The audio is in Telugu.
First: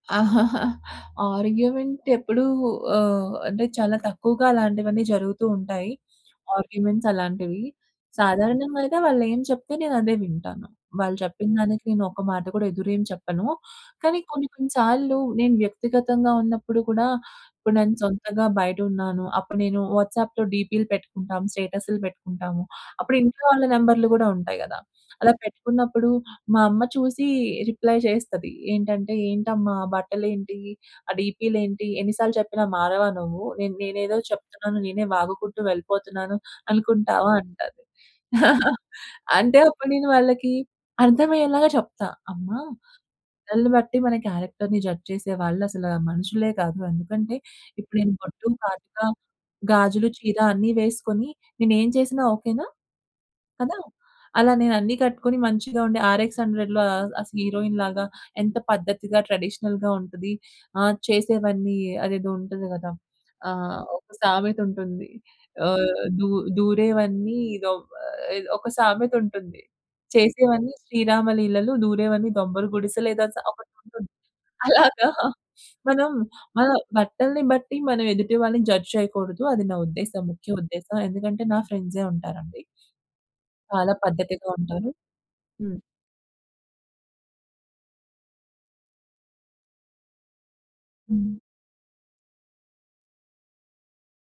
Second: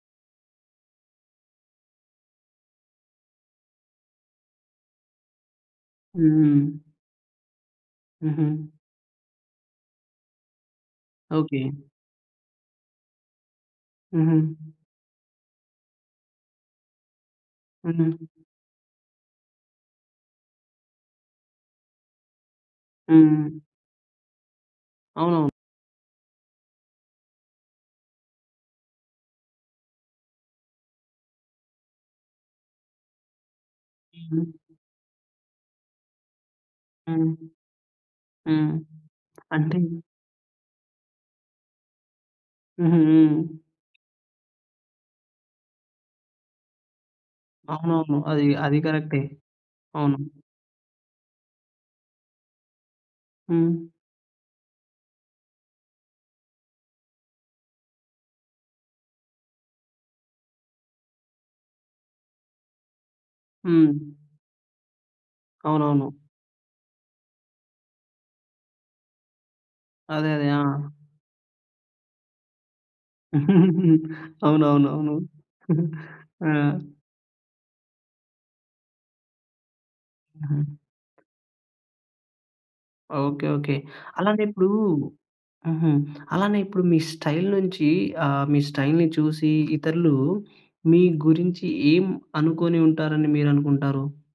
ఆర్గ్యుమెంట్ ఎప్పుడు ఆహ్, అంటే చాలా తక్కువగా అలాంటివన్నీ జరుగుతూ ఉంటాయి. హ్మ్. ఆర్గ్యుమెంట్స్ అలాంటివి. హుహు. సాధారణంగా అయితే వాళ్ళేం చెప్తే నేనదే వింటాను. వాళ్ళు ఓకే. చెప్పిందానికి నేనొక మాట కూడా ఎదురెం చెప్పను. కానీ కొన్ని, హుహు. కొన్ని సార్లు నేను వ్యక్తిగతంగా ఉన్నప్పుడు కూడా నేను ఇపుడు నేను హుహు. సొంతంగా బయటున్నాను. అప్పుడు నేను వాట్సాప్‌లో డీపీ‌లు పెట్టుకుంటాము. స్టేటసులు పెట్టుకుంటాము. అప్పుడు ఇంట్లో హ్మ్. వాళ్ళ నంబర్లు కూడా ఉంటాయి గదా! అలా అవునవును. పెట్టుకున్నప్పుడు మా అమ్మ చూసి రిప్లై చేస్తది. ఏంటంటే, "ఏంటమ్మా! ఆ బట్టలేంటి, ఆ డీపీలేంటి, ఎన్ని సార్లు చెప్పినా మారవా నువ్వు. నే నేనేదో హ్మ్. చెప్తున్నాను, నేనే వాగుకుంటూ వెళ్ళిపోతున్నాను అనుకుంటావా" హ్మ్. అంటాది. హ్మ్. అంటే అంటే? అప్పుడు నేను వాళ్ళకి అర్థం అయ్యేలాగా చెప్తా. అమ్మ హుహు. హ్మ్. బట్టల్ని బట్టి మన క్యారెక్టర్‌ని జడ్జ్ చేసే వాళ్ళు అసల మనుషులే కాదు. ఎందుకంటే ఇప్పుడు నేను అవునవును. అది బొట్టు, అది కాటుక, కరెక్టే. గాజులు, అవును. చీర అన్ని వేసుకొని నేనేం చేసినా ఓకేనా. కదా! హ్మ్. అలా నేనన్ని కట్టుకొని మంచిగా ఉండి 'ఆర్ ఎక్స్ హండ్రెడ్‌లో' అస్ హీరోయిన్ లాగా ఎంత పద్ధతిగా, ట్రెడిషనల్‌గా ఉంటది. ఆది చేసేవన్నీ అదేదో ఉంటది గదా! ఆహ్, హ్మ్. ఒక సామెత ఉంటుంది. ఆహ్ అవునవును. దు దూరేవన్నీ ఇదో ఒక సామెతుంటుంది. అదే. అదే. ఆ! చేసేవన్నీ శ్రీరామ లీలలు దూరేవన్నీ దొంబల గుడిసె లేదా సా ఒకటుంటుంది. అవునవును. అలాగా అవును. మనం ఆ! మన బట్టల్ని బట్టి మనం ఎదుటి వాళ్ళని జడ్జ్ చేయకూడదు. అది నా ఉద్దేశం ముఖ్య హుహు. ఉద్దేశం. ఎందుకంటే నా ఫ్రెండ్సే ఉంటారండి. Okay okay. చాలా అలానే పద్ధతిగా ఇప్పుడు ఉంటారు. హ్మ్. హుహు. అలానే ఇప్పుడు మీ స్టైల్ నుంచి ఆహ్, మీ స్టైల్‌ని చూసి ఇతరులు మీ హ్మ్. గురించి ఏం అనుకుని ఉంటారని మీరనుకుంటారు?